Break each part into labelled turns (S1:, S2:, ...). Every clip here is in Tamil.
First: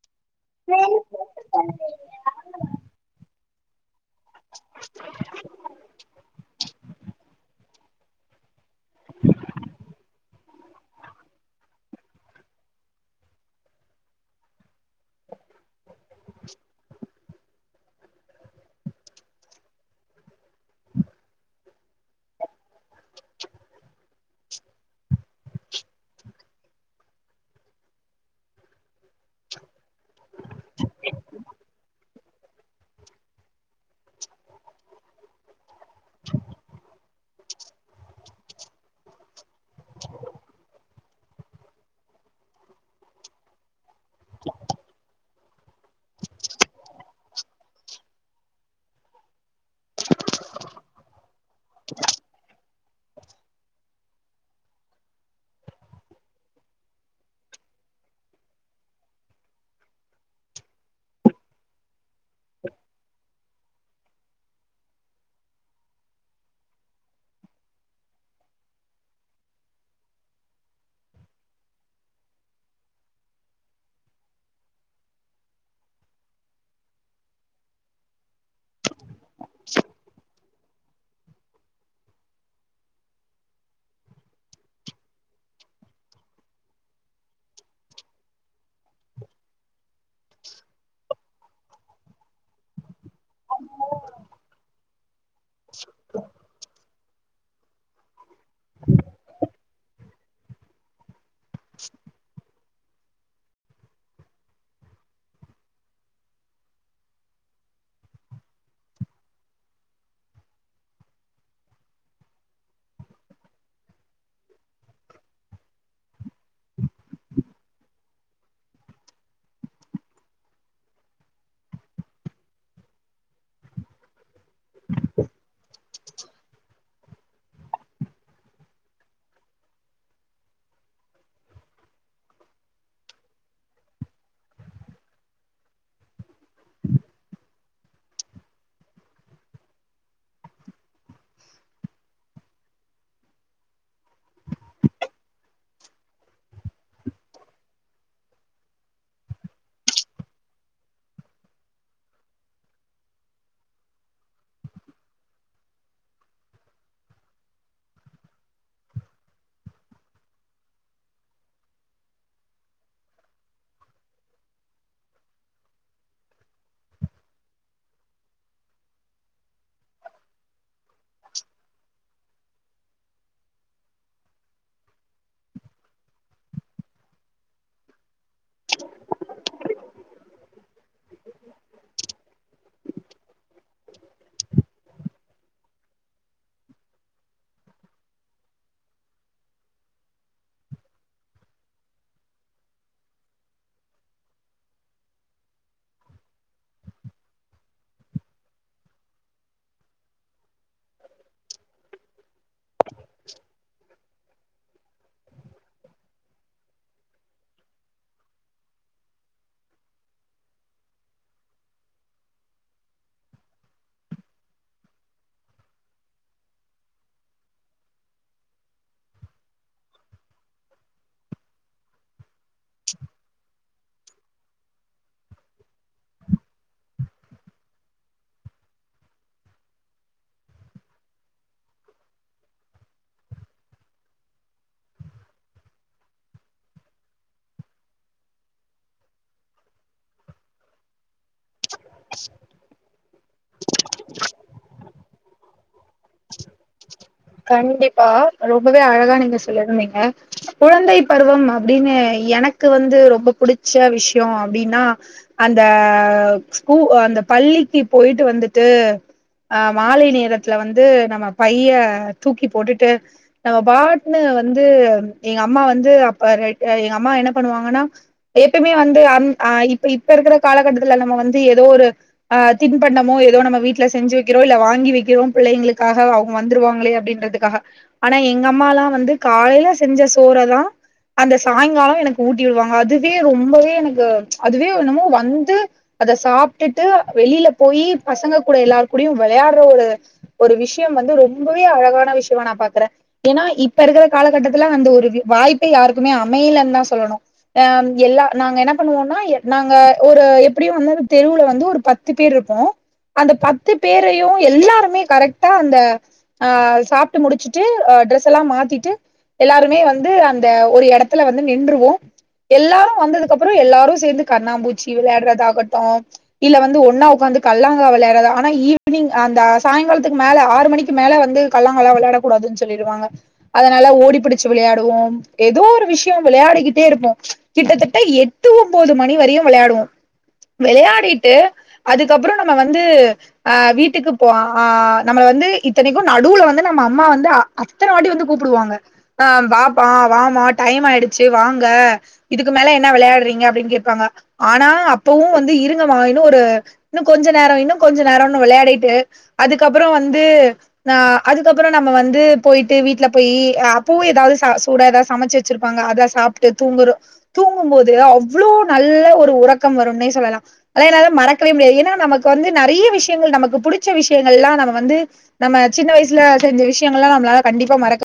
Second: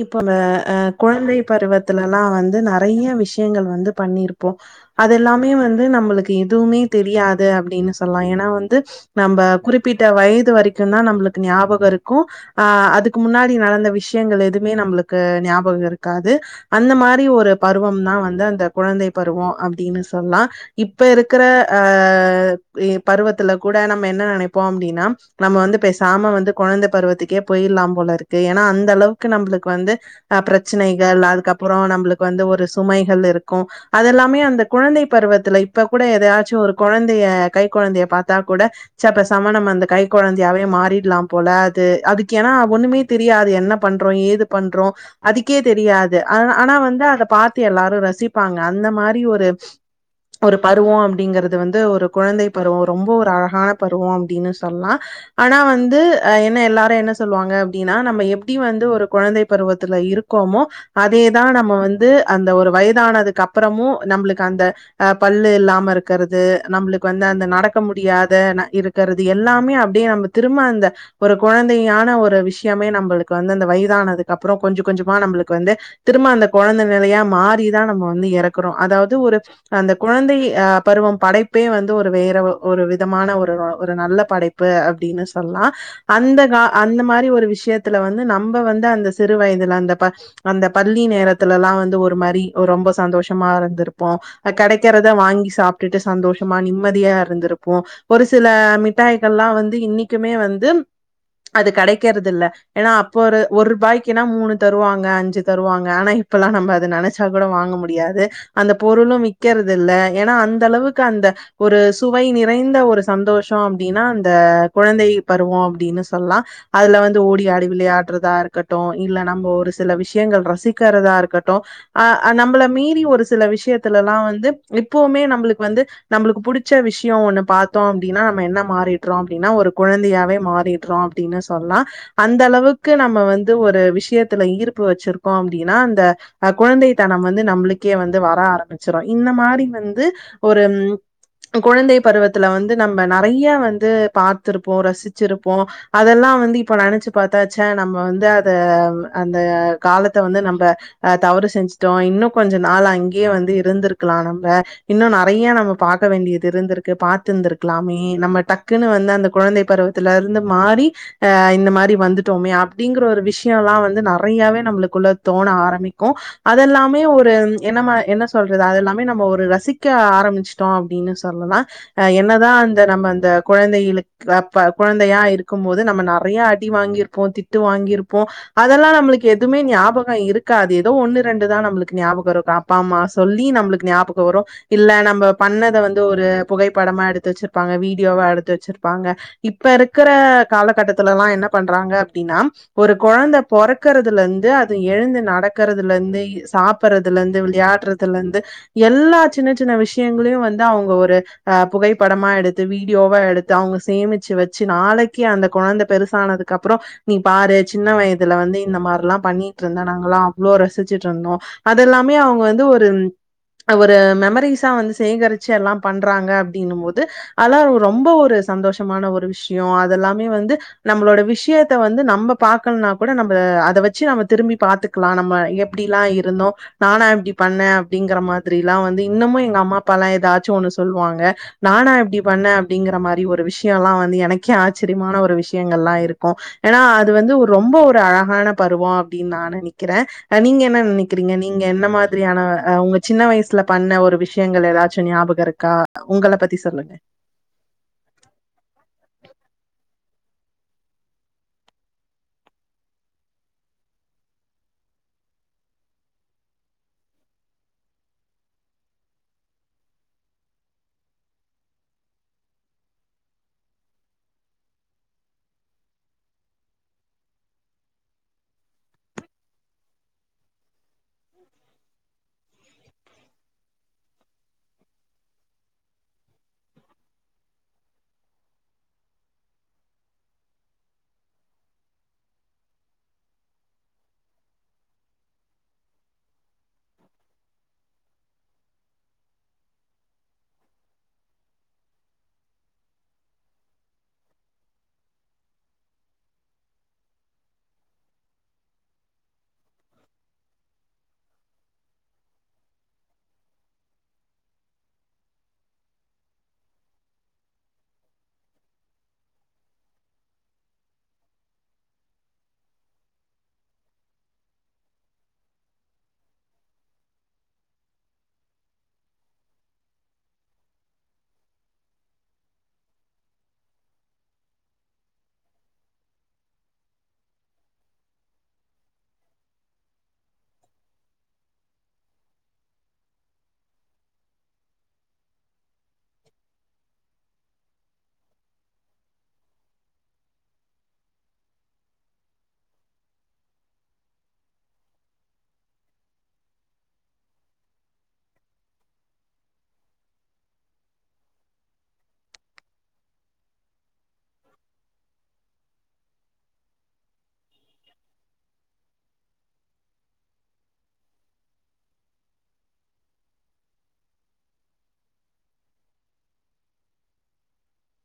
S1: இப்ப இந்த அ கொழந்தை பருவத்துலல்லா வந்து நெறைய விஷயங்கள் வந்து பண்ணிருப்போ அது எல்லாமே வந்து நம்மளுக்கு எதுவுமே தெரியாது அப்டின்னு சொல்லா ஏன்னா வந் து நம்ப குறிப்பிட்ட வயது வரைக்கும் தா நம்புளுக்கு ஞாபகம் இருக்கும் ஆ அதுக்கு முன்னாடி நடந்த விஷ் ஷ்யங்கள் எதுமே நம்ளுக்கு ஞாபக இருக்காது அந்த மாரி ஒரு பருவம் தா வந்து அந்த குழந்தை பருவம் அப்டின் சொல்லா இப்ப இருக்கிற ஆ பருவத்துல கூட நம்ம என்ன நெனைப்போ அப்டின்னா நம்ம வந்து பெசாம வந்து கொழந்தை பருவத்துக்கே போயிர்ல்லா போல இருக்கு ஏன்னா அந்த அளவுக்கு நம்புளுக்கு வந்து அ பிரச்சனைகள் அதுக்கப்புறோ நம்புளுக்கு வந்து ஒரு சுமைகள் இருக்கும் அதெல்லாமே அந்த குழந்தை பருவத்துல இப்ப கூட எதாச்சும் ஒரு குழந்தைய கை குழந்தைய பார்த்தா கூட சப்ப சம நம் ச்ச பேசாம வந்து அந்த கை குழந்தையாவே மாறிடலா போல அது அதுக்கு ஏன்னா ஒண்ணுமே தெரியாது என்ன பண்ணுறோ ஏது பண்ணுறோ அதுக்கே தெரியாது ஆ ஆனா வந்து அத பாத்து எல்லாரு ரசிப்பாங்க அந்த மாதிரி ஒரு ஒரு பருவம் அப்டிங்கிறது வந்து ஒரு குழந்தை பருவ ரொம்ப ஒரு அழகான பருவ அப்டின்னு சொல்லலா ஆனா வந்து அ என்ன எல்லாரும் என்ன சொல்லுவாங்க அப்டின்னா நம்ம எ எப்டி வந்து ஒரு குழந்தை பருவத்துல இருக்கோமோ அதேதா நம்ம வந்து அந்த ஒரு வயதானதுக்கு அப்பறமு நம்மளுக்கு அந்த அஹ் பல்லு இல்லாம இருக்குறது நம்மளுக்கு வந்து அந்த நடக்க முடியாத இரு இருக்கிறது எல்லாமே அப்டியே நம்ம திரும்ப அந்த ஒரு குழந்தையான ஒரு விஷயமே நம்மளுக்கு வந்து அந்த வயதானதுக்கு அப்பற கொஞ்ச கொஞ்சமா நம்மளுக்கு வந்து திரும்ப அந்த கொழந்த நெலையா மாரி தா நம்ம வந்து எறக்குறோ அதாவ்து ஒரு அந்த குழந்தை அ பருவம் படைப்பே வந்து ஒரு வேற ஒரு விதமான ஒரு ஒரு நல்ல படைப்பு அப்டின்னு சொல்லா அந்த கா அந்த மாரி ஒரு விஷயத்துல வந்து நம்ப வந்து அந்த சிறு வயதுல அந்த பா அந்த பள்ளி நேரத்துலலா வந்து ஒரு மாரி ஒரு ரொம்ப சந்தோஷமா இருந்திருப்போ கெடைக்கிறத வாங்கி சாப்ட்டுட்டு சந்தோஷமா நிம்மதியா இருந்திருக் ஒரு சில மிட்டாய்கள்லா வந்து இன்னிக்குமே வந்து அது கிடைக்கறது இல்ல ஏன்னா அப்போ ஒரு ரூபாய்க்குன்னா மூணு தருவாங்க அஞ்சு தருவாங்க ஆனா இப்பல்லா நம்ம அத நெனைச் கூட வாங்க முடியாது அந்த பொருளும் விக்கறது இல்ல ஏன்னா அந்த அளவுக்கு அந்த ஒரு சுவை நிறைந்த ஒரு சந்தோஷ அப்டின்னா அந்த குழந்தை பருவ அப்டின்னு சொல்லலா அதுல வந்து ஓடி ஆடி விளையாடுறதா இருக்கட்டும் இல்ல நம்ம ஒரு சில விஷயங்கள் ரசிக்கிறதா இருக்கட்டும் அ நம்மள மீறி ஒரு சில விஷயத்துல எல்லா வந்து இப்பவுமே நம்மளுக்கு வந்து நம்மளுக்கு புடிச்ச விஷய ஒண்ணு பாத்தோ அப்டின்னா நம்ம என்ன மாறிறோ அப்டின்னா ஒரு குழந்தையாவே மாறிடுறோ னு சொல்லலா அந்த அந்த அளவுக்கு நம்ம வந்து ஒரு விஷயத்துல ஈர்ப்பு வச்சிருக்கோ அப்டின்னா அந்த அ குழந்தை தனம் வந்து நம்மளுக்கே வந்து வர ஆரம்பிச்சிரும் இந்த மாரி வந்து ஒரு குழந்தை பருவத்துல வந்து நம்ம நெறைய வந்து பாத்து இருப்போ ரசிச்சிருப்போ அதெல்லா வந்து இப்ப நெனைச்சு ப்த்தாச்ச நம்ம வந்து அத அந்த காலத்த வந்து நம்ம அஹ் தவறு செஞ்சுட்டோ இன்னும் கொஞ்ச நாள் அங்கயே வந்து இருந்திருக்கலா நம்ப இன்னும் நெறைய நம்ம பார்க்க வேண்டியது இருந்திருக்கு பாத்திருந்திருக்கலாமே நம்ம டக்குன்னு வந்து அந்த குழந்தை பருவ ல இருந்து மாறி ஆ இந்த மாதிரி வந்துட்டோமே அப்டிங்கிற ஒரு விஷய எல்லா வந்து நெறையாவே நம்மளுக்குள்ள தோண ஆரம்பிக்கும் அதெல்லாமே ஒரு என்னம என்ன சொல்றது அததுெல்லாமே ஒரு ரசிக்க ஆரம்பிச் ட்டோ அப்டின்னு சொல்லலா அ என்னதா அந்த நம்ம அந்த கொழந்தைகளுக்கு அப்ப கொழந்தையா இருக்கும் போது நம்ம நெறையா டி வாங்கியிருப்போ திட்டு வாங்கியிருப்போ அதெல்லா நம்மளுக்கு எதுமே ஞாபக இருக்காது ஏதோ ஒண்ணு ரெண்டு தா நம்பளுக்கு ஞாபக இருக்கும் அப் அப்பா அம்மா சொல்லி நம்மளுக்கு ஞாபக வரு இல்ல நம்ப பண்ணத வந்து ஒரு புகைப்படமா எடுத்து வச்சிருப்பாங்க வீடியோவா எடுத்து வச்சிருப்பாங்க இப்ப இருக்கிற காலகட்டத்துல எல்லா என்ன பண்றாங்க அப்டின்னா ஒரு கொழந்த பொறக்கிறதுல இருந்து அது எழுந்து நடக்கிறதுல இருந்து இ சாப் ப்புட்றதுல இருந்து வெளையாடுறதுலருந்து எல்லா சின்னச் சின்ன விஷயங்களையு வந்து அவுங்க ஒரு அ புகைப்படமா எடுத் து வீடியோவா எடுத்து அவுங்க சேமிச்சு வச்சு நாளைக்கு அந்த கொழந்த பெருசானதுக்கு அப்பற நீ பாரு சின்ன வயதுல வந்து இந்த மாதிரில்லா பண்ணிட்டு இருந்த நாங்கல்லா அவ்ளோ ரசிச்சுட்டு இருந்தோ அதெல்லாமே அவுங்க வந்து ஒரு ஒரு மெமரிஸா வந்து சேகரிச்சு எல்லாம் பண்றாங்க அப்டின்னும் போது அதல்லா ரொம்ப ஒரு சந்தோஷமான ஒரு விஷ்யோ அதெல்லாமே வந்து நம்மளோட விஷ் விஷ்யத்த வந்து நம்ப பாக்கலனா கூட நம்ம அத வச்சு நம்ப திரும்பி பாத்துக்கலா நம்ம எப்டிலா இருந்தோ நானா இப்டி பண்ணே அப்டிங்கிற மாதிரில்லா வந்து இன்னமு எங்க அம்மா அப்பா எல்லா எதாச்சு ஒண்ணு சொல்வாங்க நானா இப்டி பண்ணே அப்டிங்கிற மாரி ஒரு விஷ்யோலா வந்து எனக்கே ஆச்சிரியமான ஒரு விஷ்யங்கள்லா இருக் க்கு ஏன்னா அது வந்து ஒரு ரொம்ப ஒரு அழகான பருவோ அப்டின் நா நெனக்கிறே அ நீங்க என்ன நெனக் க்கிறீங்க நீங்க என்ன மாதிரியான அ உங்க சின்ன வயசுல பண்ண ஒரு விஷயங்கள் எதாச்சு ஞாபக இருக்கா அ உங்களப் பத்தி சொல்லுங்க
S2: கண்டிப்பா ரொம்பவே அழகா நீங்க சொல்லியிருந்தீங்க குழந்தைப் பருவம் அப்டின்னு எனக்கு வந்து ரொம்ப புடிச்ச விஷ்யோ அப்டின்னா அந்த ஸ்கூ அந்த பள்ளிக்கு போயிட்டு வந்துட்டு அ மாலை நேரத்துல வந்து நம்ம பைய தூக்கி போட்டுட்டு நம்ம பாட்ன்னு வந்து எங்க அம்மா வந்து அப்ப எ எங்க அம்மா என்ன பண்ணுவாங்கன்னா எப்பையுமே வந்து அந் அ இப்ப இப்ப இருக்குற காலகட்டத்துல நம்ம வந்து எதோ ஒரு ஆ தின்பண்டமோ எதோ நம்ம வீட்ல செஞ்சு வக்கிறோ இல்ல வாங்கி வக்கிறோ புள்ளைங்களுக்காக அவுங்க வந்துருவாங்களே அப்டின் றதுக்காக ஆனா எங்க அம்மால்லா வந்து காலையில செஞ்ச சோறதா அந்த சாய்ங்காலோ எனக்கு ஊட்டி விடுவாங்க அதுவே ரொம்பவே எனக்கு அதுவே என்னமோ வந்து அத சாப்ட்டுட்டு வெளியில போயி பசங்க கூட எல்லாரு கூடயு வெளையாட்ற ஒரு ஒரு விஷ்யம் வந்து ரொம்பவே அழகான விஷயமா நா பாக்குறே ஏன்னா இப்ப இருக்குற காலகட்டத்துல அந்த ஒரு வி வாய்ப்பே யாருக்குமே அமையலன் தா சொல்லணு அ எல்லா நாங்க என்ன பண்ணுவோன்னா எ நாங்க ஒரு எப்டியு வந்து தெருவுல வந்து ஒரு பத் பத்து பேர் இருப்போ அந்த பத்து பேரையு எல்லாருமே கரெக்டா அந்த அ சாப்ட்டு முடிச்சுட்டு அ டிரெஸ் எல்லா மாத்திட்டு எல்லாருமே வந்து அந்த ஒரு எடத்துல வந்து நின்றுவோ எல்லாரு வந்ததுக்கப்பறோ எல்லாரு சேர்ந்து கண்ணாமூச்சி வெளையாட்றதாகட்டும் இல்ல வந்து ஒன்னா உக்காந்து கல்லாங்கா வெளையாட்றதா ஆனா ஈவினிங் அந்த சாயங்காலத்துக்கு மேல ஆறு மணிக்கு மேல வந்து கல்லாங்கால்லா வெளையாடக் கூடாதுன் சொல்லிருவாங்க அதனால ஓடி புடிச்சு வெளையாடுவோ எதோ ஒரு விஷ்யோ வெளையாடிக்கிட்டே இருப்போ கிட்டத்தட்ட எட்டு ஒம்போது மணி வரையு வெளையாடுவோ வெளையாடிட்டு அதுக்கப்பறோ நம்ம வந்து அ வீட்டுக்கு போவ ஆ நம்மள வந்து இத்தனைக்கு நடுவுல வந்து நம்ம அம்மா வந்து அ அத்தன வாட்டி வந்து கூப்புடுவாங்க ஆ வாப்பா வாம்மா டைம் ஆயிடுச்சு வாங்க இதுக்கு மேல என்ன வெளையாடுறீங்க அப்டின் கேப்பாங்க ஆனா அப்பவு வந்து இருங்கம்மா இன்னு ஒரு இன்னு கொஞ்ச நேரோ இன்னு கொஞ்ச நேரோன்னு வெளையாடிட்டு அதுக்கப்பறோ வந்து ஆ அதுக்கப்பறோ நம்ம வந்து போயிட்டு வீட்ல போயி அ அப்பவு எதாவது ச சூடா எதாவது சமச்சு வச் வச்சுருப்பாங்க அத சாப்ட்டு தூங்குறோ தூங்கும் போது அவ்ளோ நல்ல ஒரு உறக்கம் வரும்னே சொல்லலாம் அதல்லா என்னால மறக்கவே முடியாது ஏன்னா நமக்கு வந்து நெறைய விஷயங்கள் நமக்கு புடிச்ச விஷயங்கள் எல்லா நம்ம வந்து நம்ம சின்ன வயசுல செஞ்ச விஷயங்கள்லா நம்மளால கண்டிப்பா மறக்க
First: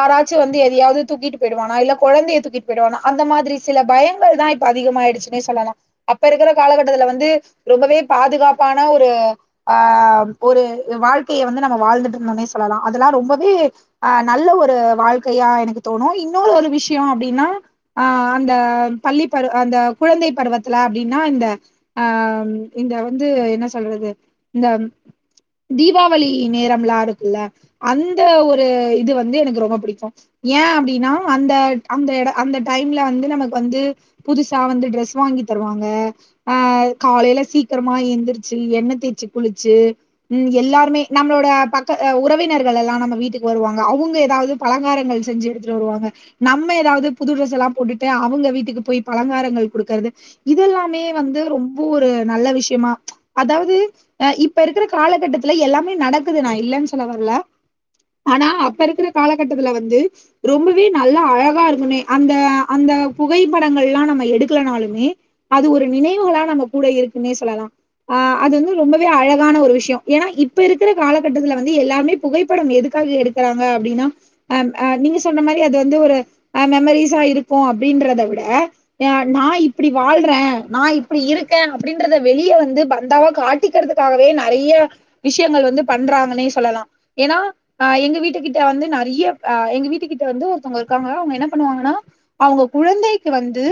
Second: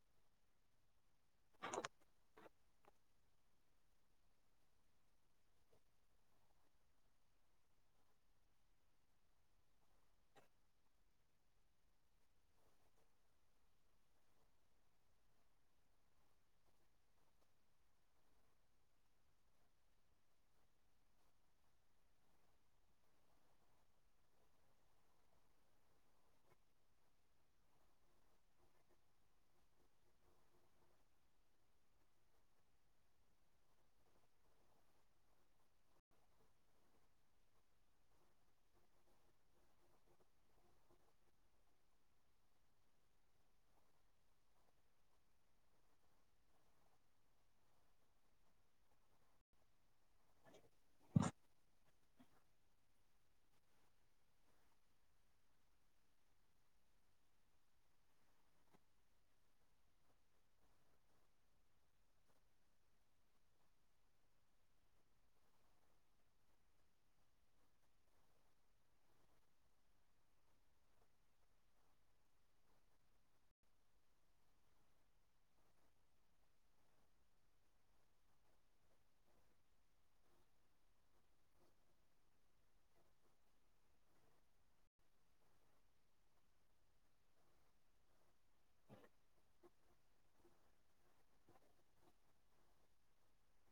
S2: ஆராச்சு வந்து எதையாவது தூக்கிட் போய்டுவானா இல்ல கொழந்தைய தூக்கிட்டு போய்டுவானா அந்த மாதிரி சில பயங்கள் தா இப்ப அதிகமாயிடுச்சுன்னே சொல்லலா அப்ப இருக்குற காலகட்டத்துல வந்து ரொம்பவே பாதுகாப்பான ஒரு ஆ ஒரு வாழ்க்கைய வந்து நம்ம வாழ்ந்துட்டு இருந்தோனே சொல்லலா அதெல்லா ரொம்பவே ஆ நல்ல ஒரு வாழ்க்கையா எனக்கு தோணு இன்னொரு ஒரு விஷ்யோ அப்டின்னா ஆ அந்த பள்ளி பருவ அந்த குழந்தை பருவத்துல அப்டின்னா இந்த ஆ இந்த வந்து என்ன சொல்றது இந்த தீபாவளி நேரம்லா இருக்குல்ல அந்த ஒரு இது வந்து எனக்கு ரொம்ப பிடிக்கு ஏன் அப்டின்னா அந்த அந்த எடோ அந்த டைம்ல வந்து நமக்கு வந்து புதுசா வந்து ட்ரெஸ் வாங்கி தருவாங்க அ காலையில சீக்கரமா எந்திரிச்சி எண்ணெ தேய்ச்சு குளிச்சு ம் எல்லாருமே நம்மளோட பக்க உறவினர்கள் எல்லா நம்ம வீட்டுக்கு வருவாங்க அவுங் ஏதாவது பலங்காரங்கள் செஞ்சி எடுத்துட்டு வருவாங்க நம்ம ஏதாவது புது ட்ரெஸ் எல்லா போட்டுட்டு அவங்க வீட்டுக்கு போய் பலங்காரங்கள் குடுக்கறது இதெல்லாமே வந்து ரொம்ப ஒரு விஷயமா அதாவது ஆ இப்ப இருக்கிற காலகட்டத்துல எல்லாமே நடக்குது நா இல்லன் சொல்ல வரல ஆனா அப் ப இருக்கற காலகட்டத்துல வந்து ரொம்பவே நல்லா அழகா இருந்துனே அந்த அந்த புகைப்படங்கள் எல்லா நம்ம எடுக்கலனாலுமே அது ஒரு நினைவுகளா நம்ம கூட இருக்குன்னே சொல்லலா ஆ அது வந்து ரொம்பவே அழகான ஒரு விஷயோ ஏனா இப்ப இருக்கிற காலகட்டத்துல வந்து எல்லாருமே புகைப்படம் எதுக்காக எடுக் கறாங்க அப்டின்னா அ அ நீங்க சொன்ன மாரி அது வந்து ஒரு அ மெமரிஸா இருக்கு அப்டின்றத விட ஏ நா இப்டி வாழ்றே நா இப்டி இருக்கே அப்டின்றத வெளிய வந்து பந்தாவா காட் டிக்கிறதுக்காகவே நெறைய விஷயங்கள் வந்து பண்றாங்கன்னே சொல்லலா ஏனா எங்க வீட் வீட்டு கிட்ட வந்து நெறைய எங்க வீட்டு கிட்ட வந்து ஒருத்தவங்க இருக்காங்க அவங்க என்ன பண்ணுவாங்கன்னா அவங்க குழந்தைக்கு வந்து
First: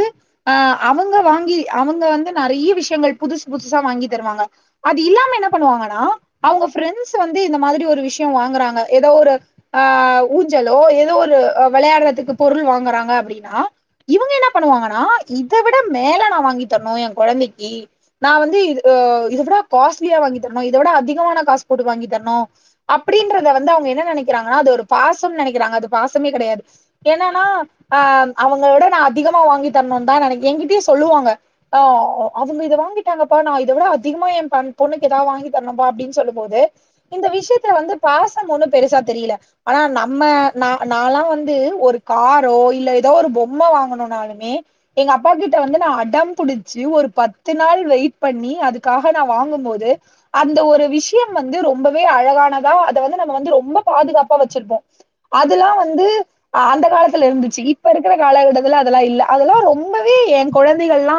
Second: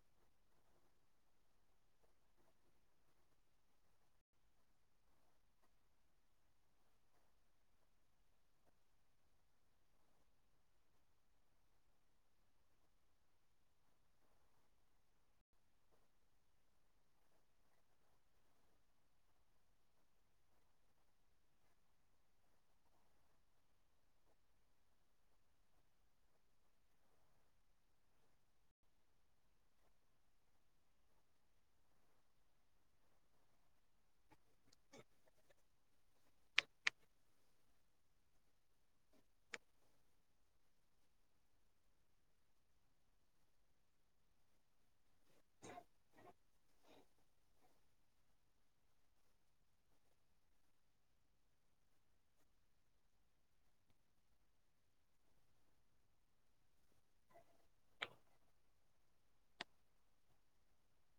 S2: அ அவங்க வாங்கி அவங்க வந்து நெறைய விஷ்யங்கள் புதுசு புதுசா வாங்கி தருவாங்க அது இல்லாம என்ன பண்ணுவாங்கனா அவங்க ஃப்ரெண்ட்ஸ் வந்து இந்த மாதிரி ஒரு விஷ்யோ வாங்குறாங்க ஏதோ ஒரு அ ஊஞ்சலோ ஏதோ ஒரு விளையாடுறதுக்கு பொருள் வாங்குறாங்க அப்டினா இவங்க என்ன பண்ணுவாங்கன்னா இத விட மேல நா வாங்கி தரணு எ கொழந்தைக்கி நா வந்து இ இத விட காஸ்ட்லியா வாங்கி தரணு இதை விட அதிகமான காசு போட்டு வாங்கி தரணு அப்டின்றத வந்து அவங்க நெனைக்கிறாங்கன்னா அது ஒரு பாசம்னு நெனைக்கிறாங்க அது பாசமே கெடையாது என்னன்னா அ அவங்கள விட நா அதிகமா வாங்கி தரணுந்தா நெனைக்கி எங்கிட்டயே சொல்லுவாங்க ஆ அவங்க இத வாங்கிட்டாங்கப்பா நா இத விட அதிகமா என் பொண்ணுக்கு ஏதாவது வாங்கி தரணும்ப்பா அப்டின்னு சொல்லும் போது இந்த விஷயத்துல வந்து பாசம் ஒண்ணும் பெருசா தெரியல ஆனா நம்ம நா நாலா வந்து ஒரு காரோ இல்ல ஏதோ ஒரு பொம்மை வாங்கணுன்னாலுமே எங்க அப்பா கிட்ட வந்து நா அடம் புடிச்சி ஒரு பத்து நாள் வெயிட் பண்ணி அதுக்காக நா வாங்கும்போது அந்த ஒரு விஷயம் வந்து ரொம்பவே அழகானதா அத நம்ம வந்து பாதுகாப்பா வச்சிருப்போ அதெல்லா வந்து அந்த காலத்துல இருந்துச்சி இருக்கிற காலகட்டத்துல அதெல்லா இல்ல அதெல்லா ரொம்பவே என் கொழந்தைகள்லா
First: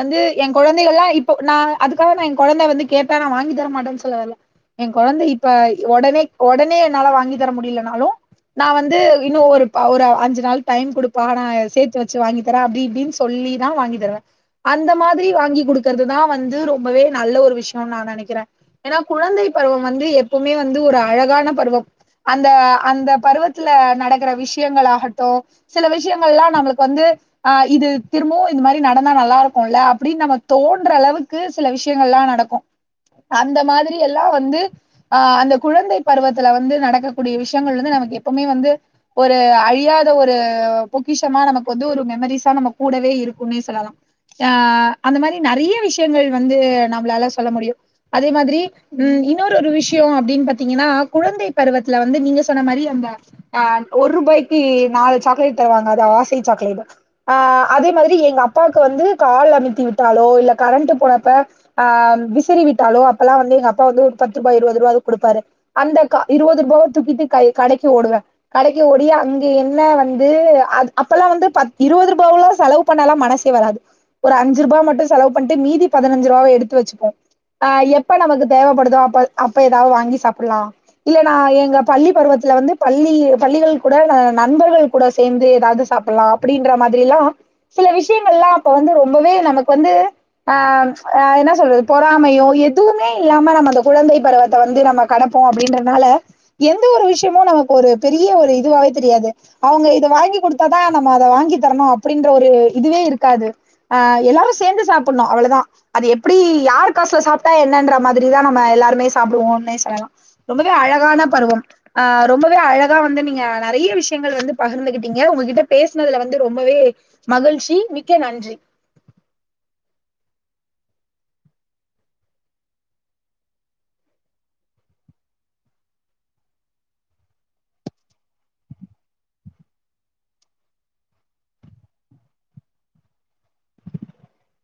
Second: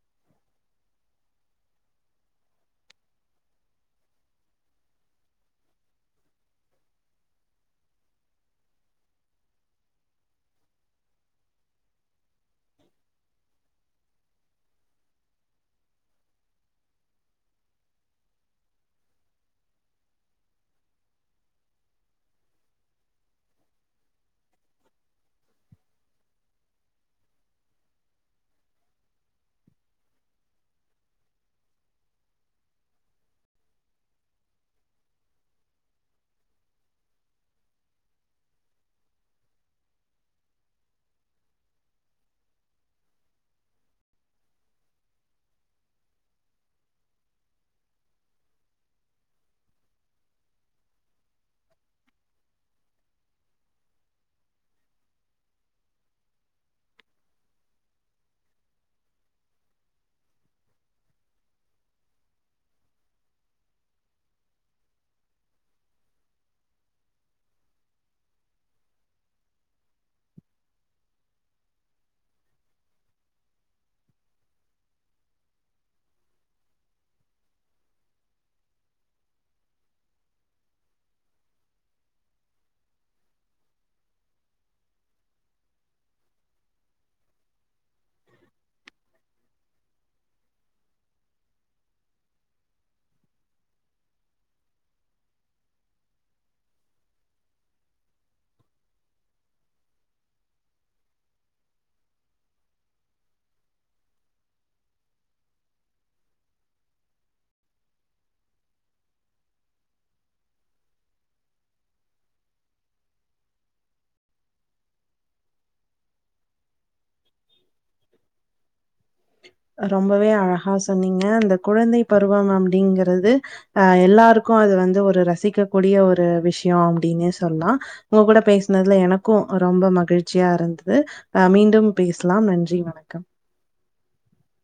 S2: வந்து என் கொழந்தைகள்லா இப்போ நா அதுக்காக நா என் கொழந்தை வந்து கேட்டா நா வாங்கி தரமாட்டேன்னு சொல்ல வரல என் கொழந்தை இப்ப உடனே உடனே என்னால வாங்கி தர முடியலனாலு நா வந்து இன்னு ஒரு ஒரு அஞ்சு நாள் டைம் குடுப்பா நா சேத்து வெச்சு வாங்கி தர அப்டிஇப்டின் சொல்லி தா வாங்கி தருவே அந்த மாதிரி வாங்கி குடுக்கற்துதா வந்து ரொம்பவே நல்ல ஒரு விஷயோனு நா நெனைக்கிறே ஏனா குழந்தை பருவம் வந்து எப்பவுமே வந்து ஒரு அழகான பருவம் அந்த அந்த பருவத்துல நடக்கற விஷ்யங்கள ஆகட்டு சில விஷ்யங்கள்லா நம்மளுக்கு வந்து ஆ இது திரும்பவும் இந்த மாதிரி நடந்தா நல்லா இருக்குல்ல அப்டின்னு நம்ம தோன்ற அளவுக் கு சில விஷயங்கள்லா நடக்கு அந்த மாதிரி எல்லா வந்து ஆ அந்த குழந்தை பருவத்துல வ ந்து நடக்கக்கூடிய விஷியங்கள் வந்து நமக்கு எப்பவுமே வந்து ஒரு அழியாத ஒரு பொக்கிஷமா நமக்கு வந்து ஒரு மெமரிஸா நம்ம கூடவே இருக்குன்னே சொல்லலா ஆ அந்த மாரி நெறைய விஷயங்கள் வந்து நம்மளால சொல்ல முடியு அதே மாதிரி ம் இன்னொரு ஒரு விஷயோ அப்டின் பாத்தீங்கன்னா குழந்தை பருவத்துல வந்து நீங்க சொன்ன மாரி அந்த ஆ ஒரு ரூபாய்க்கி நாலு சாக்லேட் தருவாங்க அது ஆசை சாக்லேட் ஆ அதே மாதிரி எங்க அப்பாவுக்கு வந்து கால் அமத்தி விட்டாலோ இல்ல கரண்ட் போனப்ப ஆ விசறி விட்டாலு அப்பெல்லா வந்து எங்க அப்பா வந்து ஒரு பத்து ரூபாய் இருபது ரூபா ஏதோ குடுப்பாரு அந்த கா இருவது பேக் தூக்கிட்டு கா கடைக்கி ஓடுவே கடைக்கி ஓடி அங்க என்ன வந்து அது அப்பல்லா வந்து பத் இருபது ரூபாயல்லா செலவு பண்ணலா மனசு வராது ஒரு அஞ்சி ரூபா மட்டு செலவு பண்ணிட்டு மீதி பதினஞ்சி ரூவாய எடுத்து வச்சிப்போ ஆ எப்ப நமக்கு தேவைப்படுதோ அப்ப அப்ப ஏதாவது வாங்கி சாப்ட்லா இல்ல நா எங்க பள்ளி பருவத்துல வந்து பள்ளி பள்ளிகள் கூட ந நண்பர்கள் கூட சேந்து ஏதாவது சாப்ட்லா அப்டின்ற மாதிரில்லா சில விஷயங்கள்ல்லா அப்ப வந்து ரொம்பவே நமக்கு வந்து ஆ ஆ என்ன சொல்றது பொறாமையோ எதுவுமே இல்லாம நம்ம அந்த குழந்தை பருவத்த வந்து நம்ம கடப்போ அப்டின்றதுனால எந்த ஒரு விஷயமே நமக்கு ஒரு பெரிய ஒரு இதுவாவே தெரியாது அவுங்க இத வாங்கி குடுத்தாதா நம்ம அத வாங்கி தரணு அப்டின்ற ஒரு இதுவே இருக்காது ஆ எல்லாரு சேந்து சாப்ட்ணு அவ்ளதா அது எப்டி யார் காசுல சாப்ட்டா என்னன்ற மாதிரிதா நம்ம எல்லாருமே சாப்டுவோம்னே சொல்லலா ரொம்பவே அழகான பருவம் ஆ ரொம்பவே அழகா வந்து நீங்க நெறைய விஷயங்கள் வந்து பகிர்ந்துகிட்டீங்க உங்ககிட்ட பேசுனதுல வந்து ரொம்பவே மகிழ்ச்சி மிக்க நன்றி
S1: ரொம்பவே அழகா சொன்னீங்க அந்த குழந்தை பருவம் அப்டிங்கிறது ஆ எல்லாருக்கு அது வந்து ஒரு ரசிக்க கூடிய ஒரு விஷயோ அப்டின்னே சொல்லலா உங்க கூட பேசுனதுல எனக்கு ரொம்ப மகிழ்ச்சியா இருந்தது ஆ மீண்டும் பேசலாம் நன்றி றி வணக்கம்
S2: உம்